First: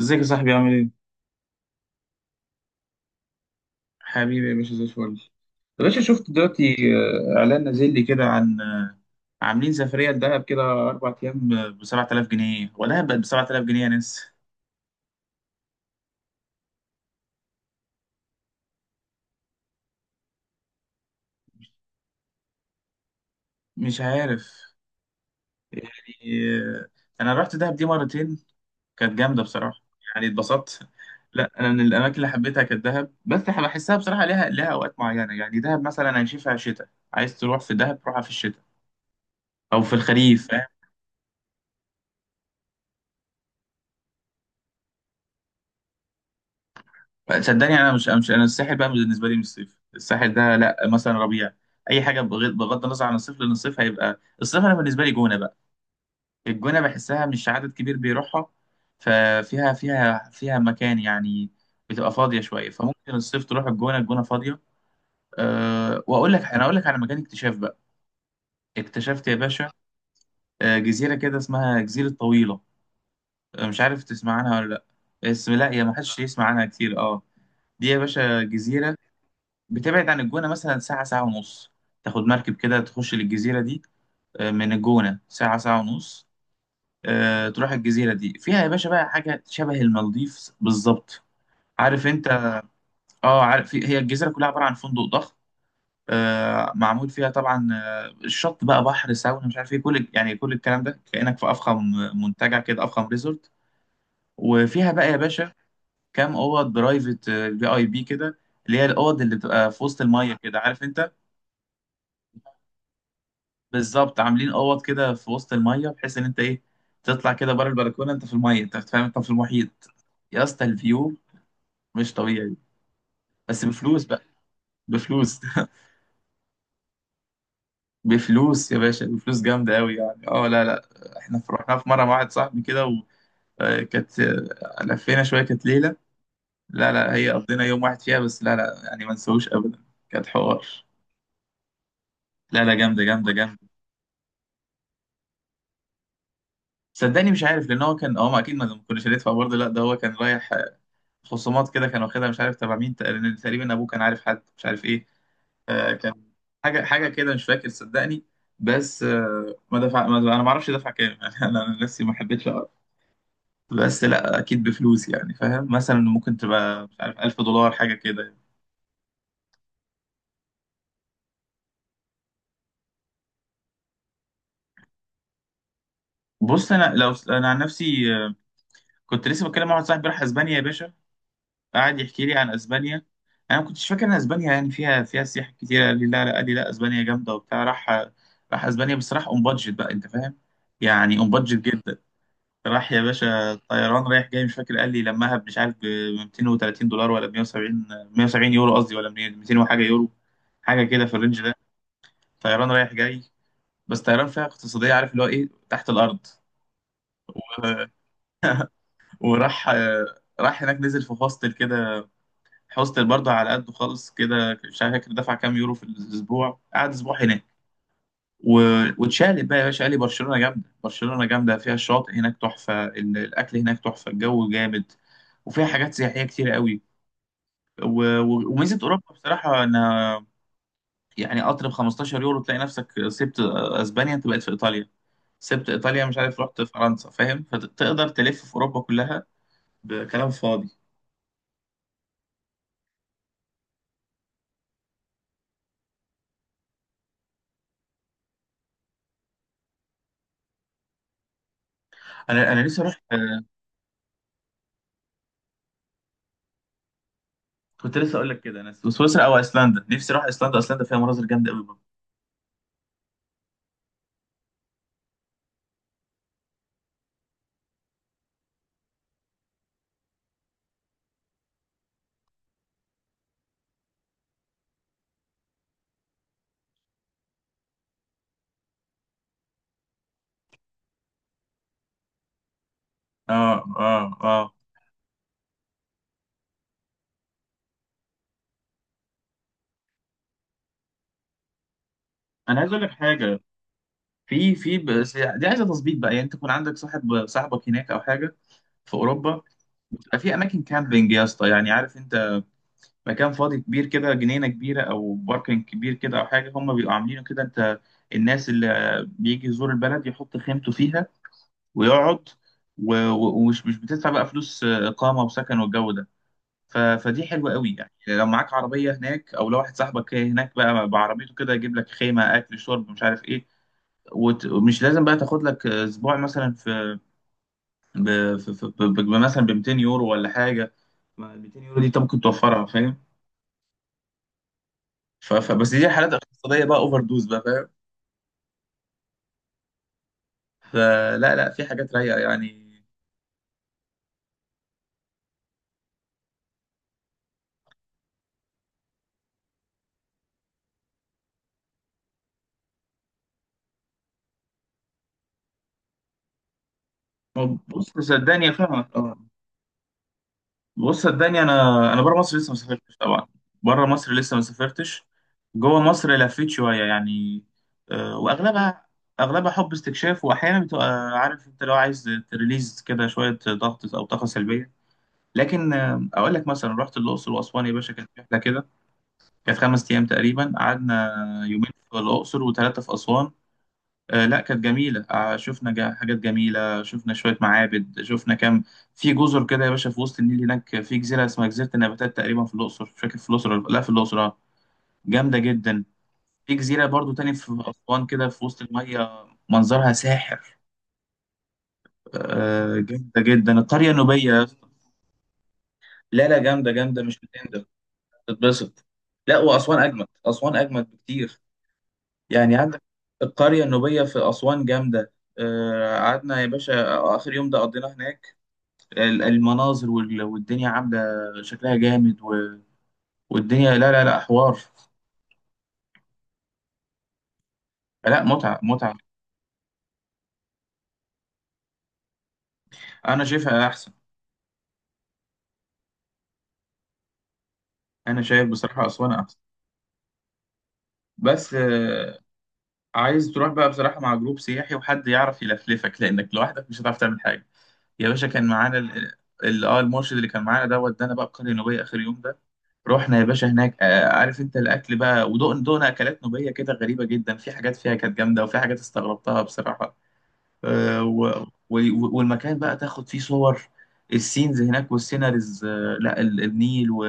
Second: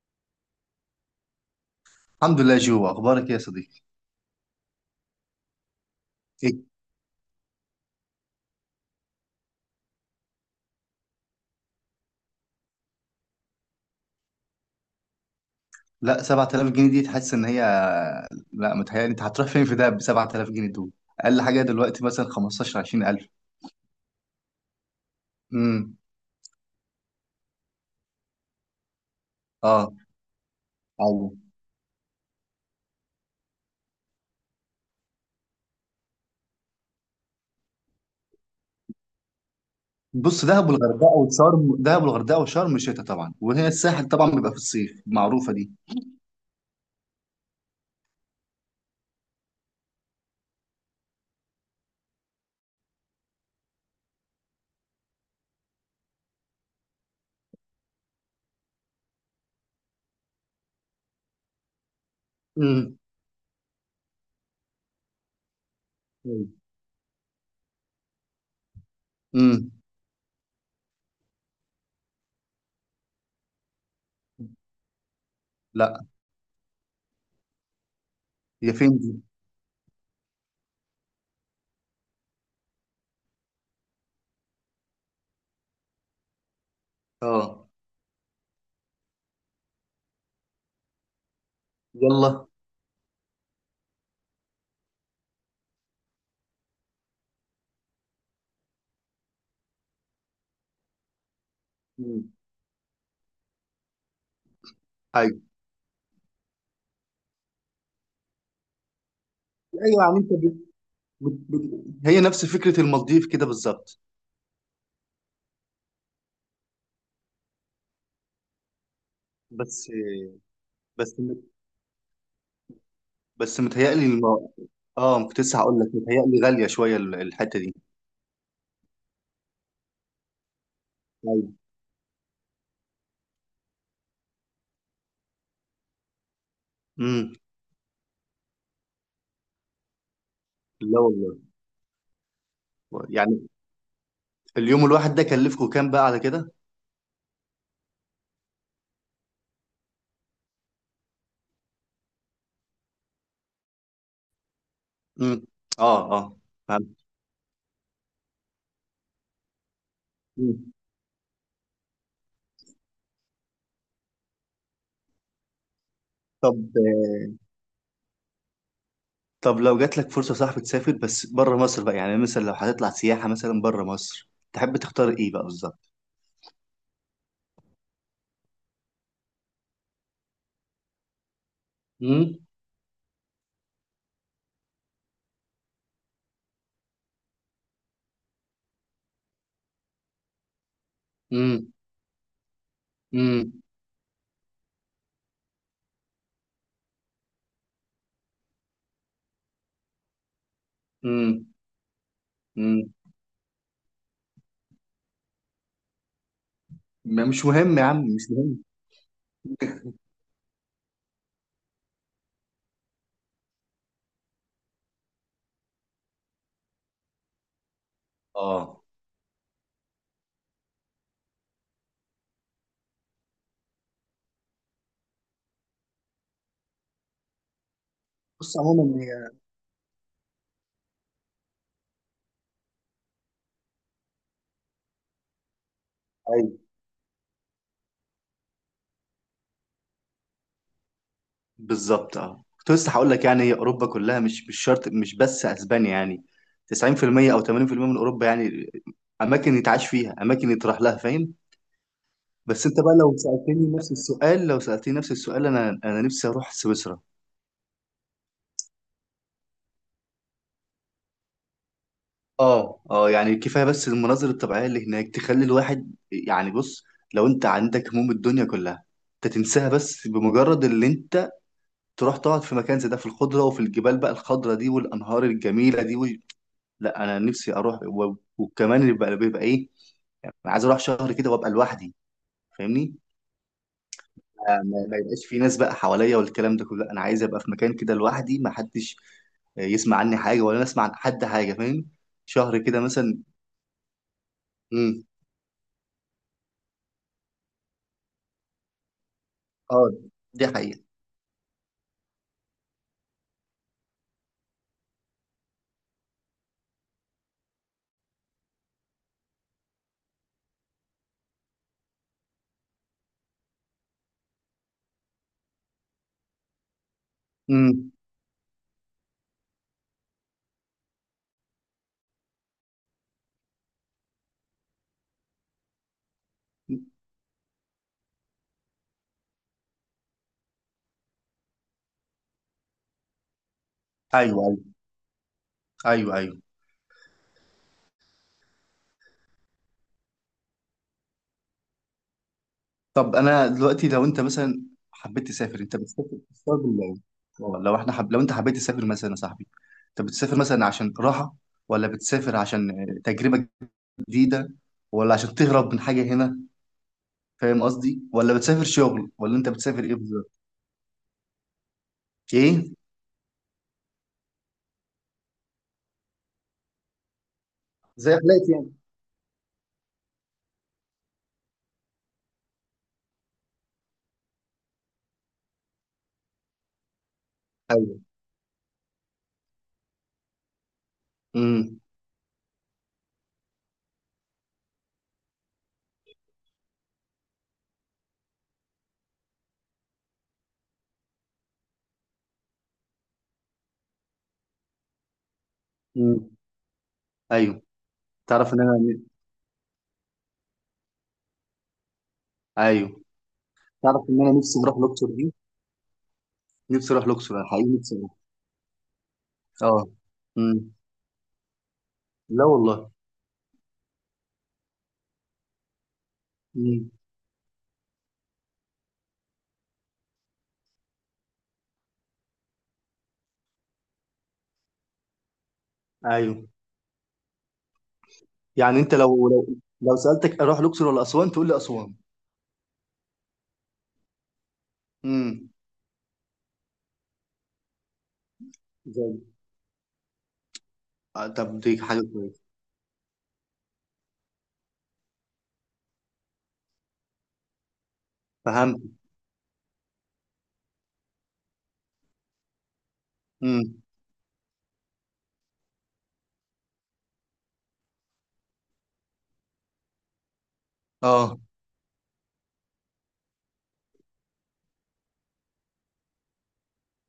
ازيك يا صاحبي؟ عامل ايه؟ الحمد لله جو، اخبارك إيه يا صديقي؟ حبيبي يا باشا، زي الفل. يا باشا شفت إيه؟ دلوقتي، اعلان نازل لي كده عن عاملين سفريه لدهب كده اربع ايام ب 7000 جنيه، ولا بقت ب 7000 جنيه يا ناس. لا، 7000 جنيه دي تحس ان هي. لا متهيألي انت هتروح فين في دهب ب 7000 جنيه دول؟ اقل حاجه دلوقتي مثلا 15 20000. مش عارف. يعني امم. آه، انا رحت دهب دي مرتين، كانت جامده بصراحه، اه. يعني اتبسطت. ايوه. لا انا من الاماكن اللي حبيتها كانت دهب، بس بحسها بصراحه ليها اوقات معينه. يعني دهب مثلا هنشوفها شتاء، عايز تروح في دهب روحها في الشتاء او في بص، الخريف. دهب والغردقه وشرم، دهب والغردقه وشرم شتاء طبعا، وهي الساحل طبعا بيبقى في الصيف، معروفه دي. صدقني انا مش انا الساحل بقى بالنسبه لي مش صيف، الساحل ده لا، مثلا ربيع، اي حاجه بغض النظر عن الصيف، لان الصيف هيبقى الصيف. انا بالنسبه لي جونه بقى، الجونه بحسها مش عدد كبير بيروحها، ففيها فيها فيها مكان يعني، بتبقى فاضيه شويه، امم. فممكن الصيف تروح الجونه، الجونه فاضيه. أه واقول لك، انا اقول لك على مكان اكتشاف بقى، اكتشفت يا باشا. امم. أه جزيره كده اسمها جزيره طويله، مش عارف تسمع عنها ولا لا، اسم لا، يا ما لا، حدش يسمع عنها كتير، اه. دي يا باشا هي جزيره فين دي؟ بتبعد عن الجونة مثلا ساعة، ساعة ونص، تاخد مركب كده تخش للجزيرة دي. من الجونة ساعة، ساعة ونص. اه. تروح الجزيرة دي، فيها يا باشا بقى حاجة شبه المالديف بالظبط، عارف يلا. انت. اه عارف، هي الجزيرة كلها عبارة عن فندق ضخم. معمول فيها طبعا الشط بقى، بحر، ساونا، مش عارف ايه، كل يعني كل الكلام ده كأنك في أفخم مم. منتجع كده، أفخم ريزورت. وفيها بقى يا ايوه. باشا كام أوض برايفت، في اي بي كده، اللي هي الأوض اللي بتبقى في وسط ايوه يعني انت المية كده، عارف انت. هي نفس فكره المالديف كده بالظبط. بالظبط، عاملين اوض كده في وسط الميه بحيث ان انت ايه، تطلع كده بره البلكونه انت في الميه، انت فاهم، انت في المحيط. بس يا اسطى بس الفيو مش طبيعي. بس بس بفلوس متهيألي. بقى، اه، ما كنت بفلوس لسه هقول لك متهيألي غالية شوية الحتة دي. بفلوس يا باشا، بفلوس جامده قوي يعني. اه لا لا، احنا ايوه. رحنا في مره مع واحد صاحبي كده، وكانت، لفينا شويه، كانت ليله، لا لا، هي امم. قضينا يوم واحد فيها بس، لا لا يعني ما نسويش ابدا. كانت حوار، لا والله. لا لا جامده جامده يعني جامده اليوم الواحد ده كلفكم كام بقى على كده؟ صدقني مش عارف، لان هو كان، هو ما اكيد ما كناش هندفع برضه، لا ده هو كان رايح، خصومات كده كان واخدها، مش عارف تبع مين، تقريبا تقريباً ابوه كان عارف حد، مش عارف ايه. امم. آه اه كان اه. حاجه، فهمت. حاجه كده مش فاكر صدقني. بس آه ما دفع، انا ما اعرفش مم. دفع كام يعني انا أنا نفسي ما حبيتش اقرا. بس لا اكيد بفلوس يعني، فاهم، مثلا ممكن طب تبقى مش عارف 1000 دولار حاجه كده يعني. طب لو جات لك فرصة صاحبي تسافر بس بره مصر بقى، يعني مثلا لو هتطلع سياحة مثلا بره مصر، تحب تختار ايه بقى بالظبط؟ بص انا لو انا عن نفسي، كنت لسه بتكلم مع واحد صاحبي راح اسبانيا يا باشا، قعد يحكي لي امم. عن اسبانيا. انا ما كنتش فاكر ان اسبانيا يعني فيها سياح كتير، قال لي لا لا، قال لي لا اسبانيا جامده وبتاع، راح اسبانيا، بس راح اون بادجت بقى، انت فاهم، يعني اون بادجت امم. جدا. راح يا امم. باشا طيران رايح جاي، مش فاكر قال لي لمها، مش عارف ب 230 دولار ولا 170، 170 يورو قصدي، ولا 200 وحاجه يورو، حاجه كده في الرينج امم. ده، طيران امم. رايح جاي، بس طيران فيها اقتصاديه، عارف اللي هو ايه، تحت الارض. مش مهم يا و... عم، مش مهم. وراح هناك، نزل في هوستل كده، حوستل برضه على قده خالص كده، مش عارف فاكر دفع كام يورو في الاسبوع، قعد اسبوع هناك. و... اه. واتشقلب بقى يا باشا، قال لي برشلونه جامده، برشلونه جامده، فيها الشاطئ هناك تحفه، الاكل هناك تحفه، الجو جامد، وفيها حاجات سياحيه كتير قوي. و... بص وميزه عموما، اوروبا بصراحه انها يعني قطر ب 15 يورو تلاقي نفسك سبت اسبانيا، انت بقيت في ايطاليا، سبت ايطاليا، مش عارف، رحت هي فرنسا، فاهم، فتقدر تلف في اوروبا كلها بكلام فاضي. بالظبط. اه، كنت لسه هقول لك يعني هي اوروبا كلها، مش مش شرط مش بس اسبانيا يعني. 90% او 80% من اوروبا يعني. اماكن يتعاش فيها، اماكن يتراح لها، فاهم. انا بس انت نفسي بقى اروح. لو سالتني نفس السؤال، لو سالتني نفس السؤال، انا انا نفسي اروح سويسرا. كنت لسه اقول لك كده، انا سويسرا او ايسلندا، نفسي اروح ايسلندا، ايسلندا فيها مناظر جامده قوي برضه. اه اه، يعني كفايه بس المناظر الطبيعيه اللي هناك تخلي الواحد يعني. بص، لو انت عندك هموم الدنيا كلها، انت تنساها بس بمجرد اللي انت تروح تقعد في مكان زي ده، في الخضره وفي الجبال بقى، الخضره دي والانهار الجميله دي. لا انا نفسي اروح وكمان اللي بيبقى بيبقى ايه، انا عايز اروح شهر كده وابقى لوحدي، فاهمني. اه. ما يبقاش في ناس بقى حواليا والكلام ده كله، لا، انا عايز ابقى في مكان كده لوحدي، ما حدش يسمع عني حاجه ولا انا اسمع عن حد حاجه، فاهم. شهر انا عايز كده اقول لك مثلا. حاجه، في امم. بس دي عايزه تظبيط بقى، يعني انت تكون عندك صاحب، صاحبك هناك او حاجه في اوروبا، اه بتبقى في دي اماكن حقيقه. كامبينج يا اسطى، يعني عارف انت، مكان فاضي كبير كده، جنينه كبيره او باركنج كبير كده او حاجه، هم بيبقوا عاملينه كده، انت الناس اللي بيجي يزور البلد يحط خيمته فيها ويقعد، و- و- ومش مش بتدفع بقى فلوس اقامه وسكن والجو ده. فدي حلوه قوي يعني، امم. لو معاك عربيه هناك، او لو واحد صاحبك هناك بقى بعربيته كده يجيب لك خيمه، اكل، شرب، مش عارف ايه. ومش لازم بقى تاخد لك اسبوع مثلا في ب... في... في... ب... ب... مثلا ب 200 يورو ولا حاجه، ما ال 200 يورو دي انت ممكن توفرها، فاهم. ايوه. ايوه. بس دي حالات ايوه. ايوه. اقتصاديه بقى، اوفر دوز بقى، فاهم. فلا لا، في حاجات رايقه يعني. طب انا دلوقتي، لو انت مثلا حبيت تسافر، انت بتسافر بتسافر بالله؟ اه، لو احنا لو انت حبيت تسافر مثلا يا صاحبي، انت بتسافر مثلا عشان راحه، ولا بتسافر عشان تجربه جديده، ولا عشان تهرب من حاجه هنا؟ فاهم بص قصدي؟ ولا صدقني بتسافر فاهمك، شغل، ولا انت بتسافر ايه بالظبط؟ بص صدقني انا، انا بره مصر لسه ما ايه؟ سافرتش طبعا، بره مصر لسه ما سافرتش. جوه مصر لفيت شويه يعني، زي حالاتي يعني. واغلبها، اغلبها حب استكشاف، واحيانا بتبقى عارف انت لو عايز تريليز كده شويه ضغط او طاقه سلبيه. لكن اقول لك مثلا رحت الاقصر واسوان يا باشا، ايوه. كانت رحله كده، كانت خمس ايام تقريبا قعدنا، يومين امم. في الاقصر وثلاثه في اسوان. لا كانت جميلة، شفنا حاجات جميلة، شفنا شوية معابد، شفنا كام، في جزر كده يا باشا في وسط النيل هناك، في جزيرة اسمها جزيرة النباتات تقريبا في الأقصر، مش فاكر في الأقصر لا في الأقصر جامدة جدا. امم. في جزيرة برضو تاني في ايوه. أسوان كده في تعرف ان وسط انا. المية منظرها ساحر. ايوه. جامدة جدا القرية تعرف ان النوبية انا يا نفسي اسطى. اروح الاقصر دي، لا لا جامدة نفسي جامدة اروح مش الاقصر، انا هتندم، حقيقي نفسي اروح. تتبسط. لا وأسوان اه. أجمد، أسوان امم. أجمد بكتير، لا يعني عندك والله. القرية النوبية في أسوان جامدة. قعدنا يا باشا امم. آخر يوم ده قضيناه هناك، المناظر والدنيا عامله، شكلها جامد، والدنيا لا لا لا حوار، ايوه. لا متعه يعني متعه. انت لو لو سالتك اروح الاقصر ولا اسوان، تقول لي اسوان. انا شايفها احسن، امم. انا شايف بصراحه زي. اسوان احسن. آه، بس طب دي حاجه كويسه. عايز تروح بقى بصراحه مع جروب سياحي، وحد يعرف يلفلفك، لانك لوحدك مش هتعرف تعمل حاجه. يا باشا كان معانا فهمت. اه المرشد، اللي كان معانا ده ودانا بقى القريه النوبيه اخر يوم ده. رحنا يا باشا هناك، امم. عارف انت الاكل بقى، ودقنا اكلات نوبيه كده غريبه جدا، في حاجات فيها كانت جامده، وفي حاجات استغربتها بصراحه. آه، و... اه والمكان بقى تاخد فيه صور، السينز هناك والسيناريز، لا النيل. و...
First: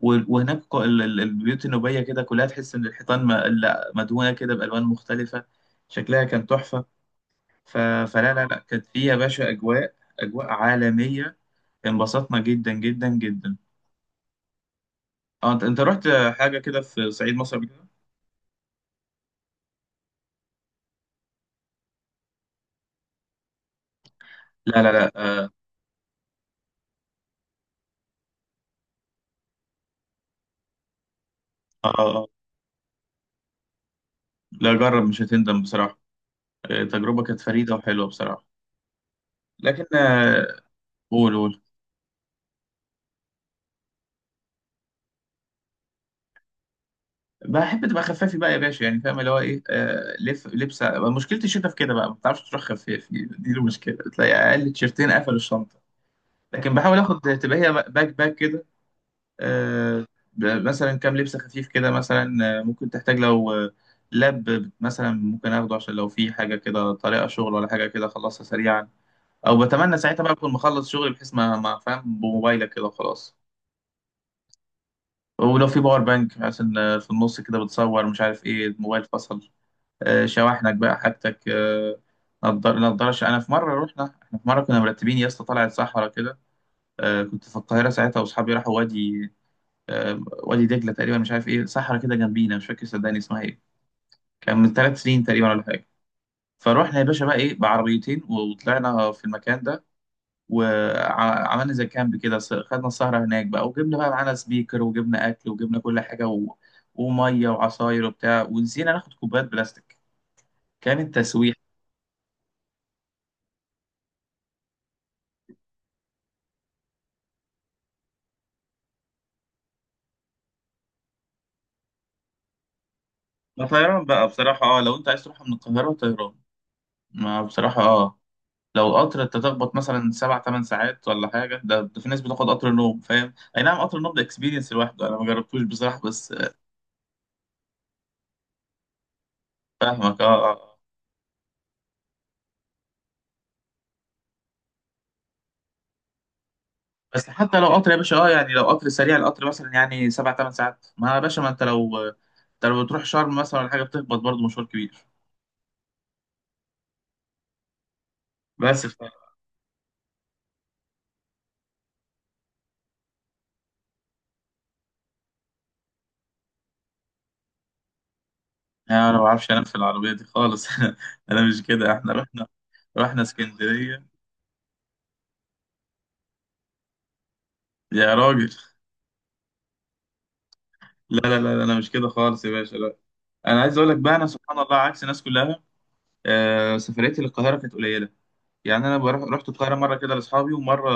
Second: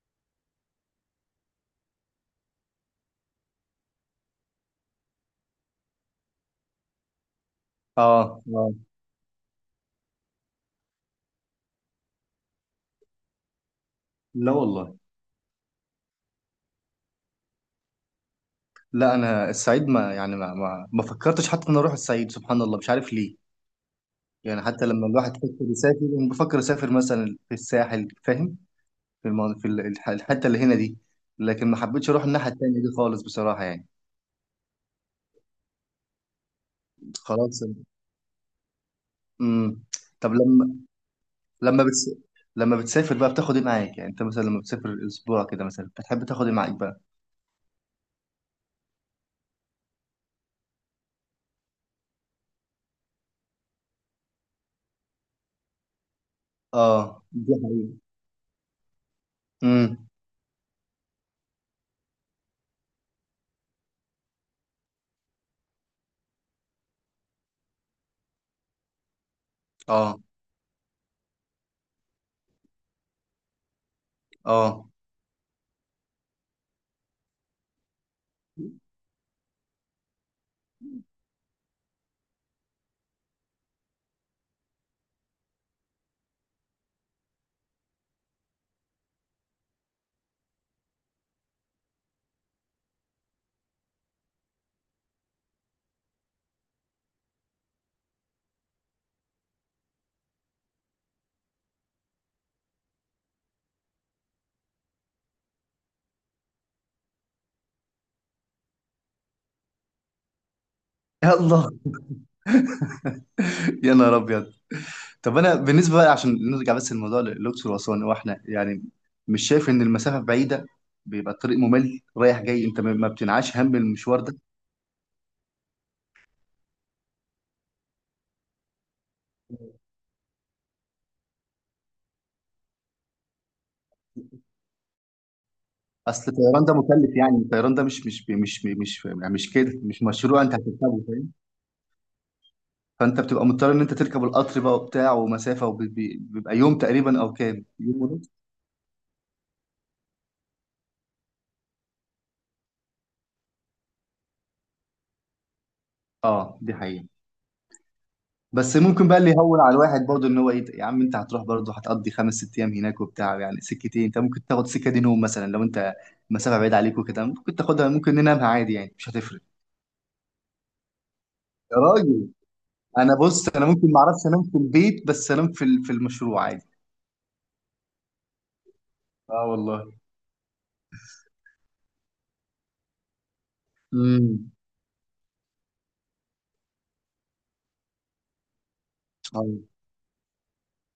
و- وهناك البيوت النوبية كده كلها، تحس إن الحيطان لا مدهونة كده بألوان مختلفة، شكلها كان تحفة. ف... اه فلا لا لا، اه. كانت فيه يا باشا أجواء، أجواء عالمية، انبسطنا جدا جدا جدا. لا والله. اه انت، أنت رحت حاجة كده في صعيد مصر قبل كده؟ لا انا الصعيد ما يعني ما فكرتش حتى ان أنا اروح الصعيد، سبحان الله مش عارف ليه. يعني لا حتى لا لما لا الواحد اه يفكر يسافر، انا بفكر اسافر مثلا في الساحل، فاهم. في في الحته اللي هنا دي، لكن ما اه حبيتش اروح آه. الناحيه التانيه دي خالص بصراحه يعني. لا جرب مش هتندم بصراحة، تجربة كانت خلاص. فريدة وحلوة بصراحة. امم. لكن طب لما، قول قول. لما بتس... لما بتسافر بقى بتاخد ايه معاك؟ يعني انت مثلا لما بتسافر اسبوع كده مثلا، بتحب تاخد ايه معاك بقى؟ بحب تبقى خفافي بقى يا باشا، يعني فاهم، اللي هو ايه، آه لف لبسه، مشكله الشتا في كده بقى ما بتعرفش تروح خفافي، دي المشكله، تلاقي اقل تيشرتين قفلوا الشنطه. لكن بحاول اه اخد، دي تبقى هي حقيقة. باك باك كده. آه، امم. مثلا كام لبسه خفيف كده مثلا، ممكن تحتاج لو لاب مثلا ممكن اخده، عشان لو في حاجه كده طريقه شغل ولا حاجه كده اخلصها سريعا، او بتمنى اه ساعتها بقى اكون مخلص شغل، بحيث ما فاهم بموبايلك كده وخلاص. اه. ولو في باور بانك عشان في النص كده بتصور مش عارف ايه الموبايل فصل. شواحنك بقى حاجتك، نضار، نضارش. انا في مره رحنا، احنا في مره كنا مرتبين يا اسطى، طلعت صحرا كده، كنت في القاهره ساعتها، واصحابي راحوا وادي، وادي دجله تقريبا، مش عارف ايه، صحرا كده جنبينا مش فاكر صدقني اسمها ايه، كان من ثلاث سنين تقريبا ولا حاجه. فروحنا يا باشا بقى ايه بعربيتين، وطلعنا في المكان ده، وعملنا زي كامب كده، خدنا السهره هناك بقى، وجبنا بقى معانا سبيكر، وجبنا اكل، وجبنا كل حاجه، وميه وعصاير وبتاع، ونسينا ناخد كوبايات بلاستيك. كانت تسويحه. يلا. يا نهار ابيض. طب انا بالنسبه بقى، عشان نرجع بس الموضوع للاقصر واسوان، هو احنا يعني مش شايف ان المسافه بعيده؟ بيبقى الطريق ممل رايح جاي، انت ما بتنعاش لا هم طيران المشوار بقى ده؟ بصراحة، اه لو انت عايز تروح من القاهرة طيران. ما بصراحة اه لو قطر، انت تخبط مثلا سبع تمن ساعات ولا حاجة، ده، ده في ناس بتاخد قطر نوم، فاهم، اي نعم قطر النوم ده اكسبيرينس لوحده، انا ما جربتوش بصراحة، اصل بس آه. الطيران ده مكلف يعني، الطيران ده مش يعني مش كده، مش فاهمك اه، مشروع اه انت آه. هتركبه، فاهم. فانت بتبقى مضطر ان انت تركب القطر بقى وبتاع ومسافه، وبيبقى يوم تقريبا بس او حتى كام لو قطر يا يوم باشا، اه ونص. يعني لو قطر سريع، القطر مثلا يعني سبع تمن ساعات، ما يا باشا ما انت لو، انت لو بتروح شرم مثلا ولا حاجة بتخبط برضه مشوار كبير. اه دي حقيقه. بس بس ممكن بقى اللي يهون على الواحد برضه ان هو ايه، يا عم انت هتروح برضه هتقضي خمس ست ايام هناك وبتاع، يعني سكتين انت ممكن تاخد سكه دي نوم مثلا لو انت مسافه بعيد عليك وكده، ممكن تاخدها، ممكن ننامها عادي يعني، مش انا ما هتفرق. بعرفش انام في العربية دي خالص انا مش يا كده، احنا راجل. رحنا، انا رحنا بص، انا ممكن ما اسكندرية، اعرفش انام في البيت بس انام في في المشروع عادي. يا راجل اه والله. لا لا لا لا، انا مش كده خالص يا باشا لا. انا عايز اقول لك بقى، انا امم. سبحان الله عكس الناس كلها، آه سفريتي للقاهره كانت قليله، يعني انا بروح، رحت القاهره اه مره كده لاصحابي ومره،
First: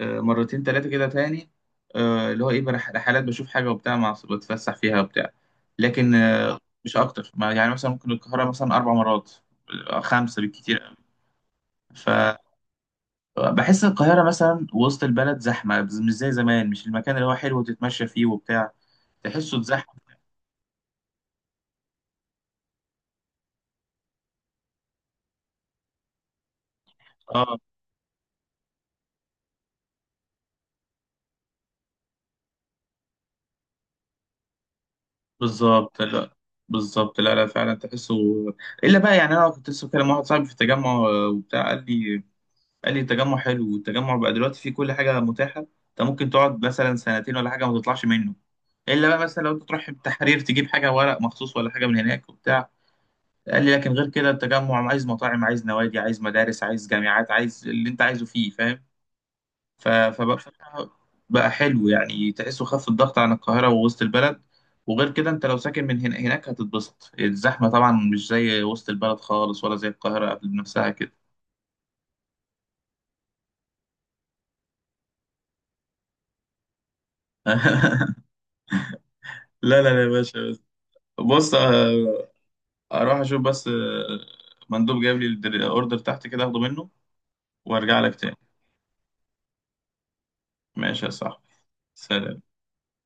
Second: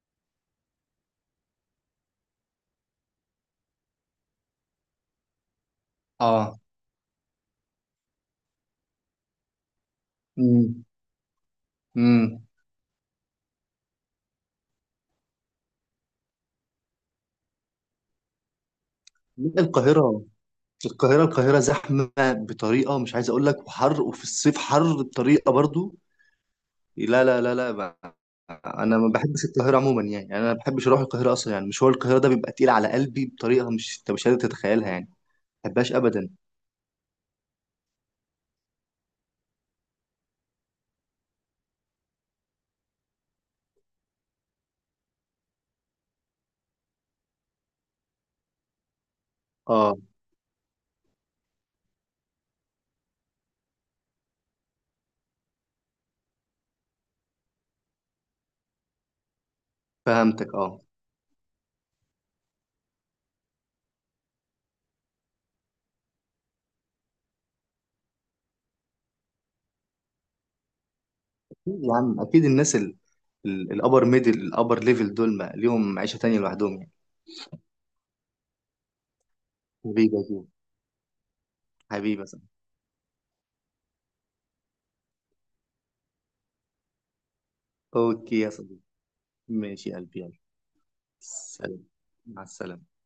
آه مرتين ثلاثه كده تاني، آه اللي هو ايه رحلات بشوف حاجه وبتاع، مع بتفسح فيها وبتاع. لكن آه اه. مش اكتر، ما يعني مثلا ممكن القاهره مثلا اربع مرات، خمسه امم. بالكتير. امم. فبحس القاهره مثلا وسط البلد زحمه مش زي زمان، مش المكان اللي هو حلو تتمشى فيه وبتاع، تحسه اتزحم. القاهره، القاهره زحمه بطريقه مش عايز اقول لك، وحر، وفي الصيف حر بطريقه برضه. لا لا لا اه لا ما. انا ما بحبش القاهره عموما يعني، يعني انا ما بحبش اروح القاهره اصلا، يعني مشوار القاهره ده بيبقى تقيل على قلبي بطريقه مش انت مش قادر تتخيلها يعني. ما بحبهاش بالظبط ابدا. لا، بالظبط لا لا فعلا تحسه. الا بقى، يعني انا كنت لسه بكلم واحد صاحبي في التجمع، وبتاع قال لي، قال لي التجمع حلو، والتجمع بقى دلوقتي فيه كل حاجه متاحه، انت ممكن تقعد مثلا سنتين ولا حاجه ما تطلعش منه، الا بقى مثلا لو انت تروح اه التحرير تجيب حاجه ورق مخصوص ولا حاجه من هناك وبتاع. قال لي لكن غير كده التجمع، عايز مطاعم، عايز نوادي، عايز مدارس، عايز جامعات، عايز اللي انت عايزه فيه، فاهم. فبقى فهمتك. اه بقى حلو، يعني تحسه خف الضغط عن القاهرة ووسط البلد، وغير كده انت لو ساكن من هنا هناك هتتبسط، الزحمة طبعا مش زي وسط البلد خالص، ولا زي القاهرة قبل نفسها كده. يا عم، اكيد الناس، الابر ميدل الابر ليفل دول ما ليهم عيشه تانية لوحدهم يعني. لا لا لا يا حبيبي يا جو. باشا بس. بص حبيبي يا صاحبي. اروح اشوف بس، مندوب جايب لي الاوردر تحت كده اخده منه، وارجع لك تاني. اوكي يا صديقي. ماشي يا قلبي، يلا. ماشي يا صاحبي، سلام. مع سلام. السلامه.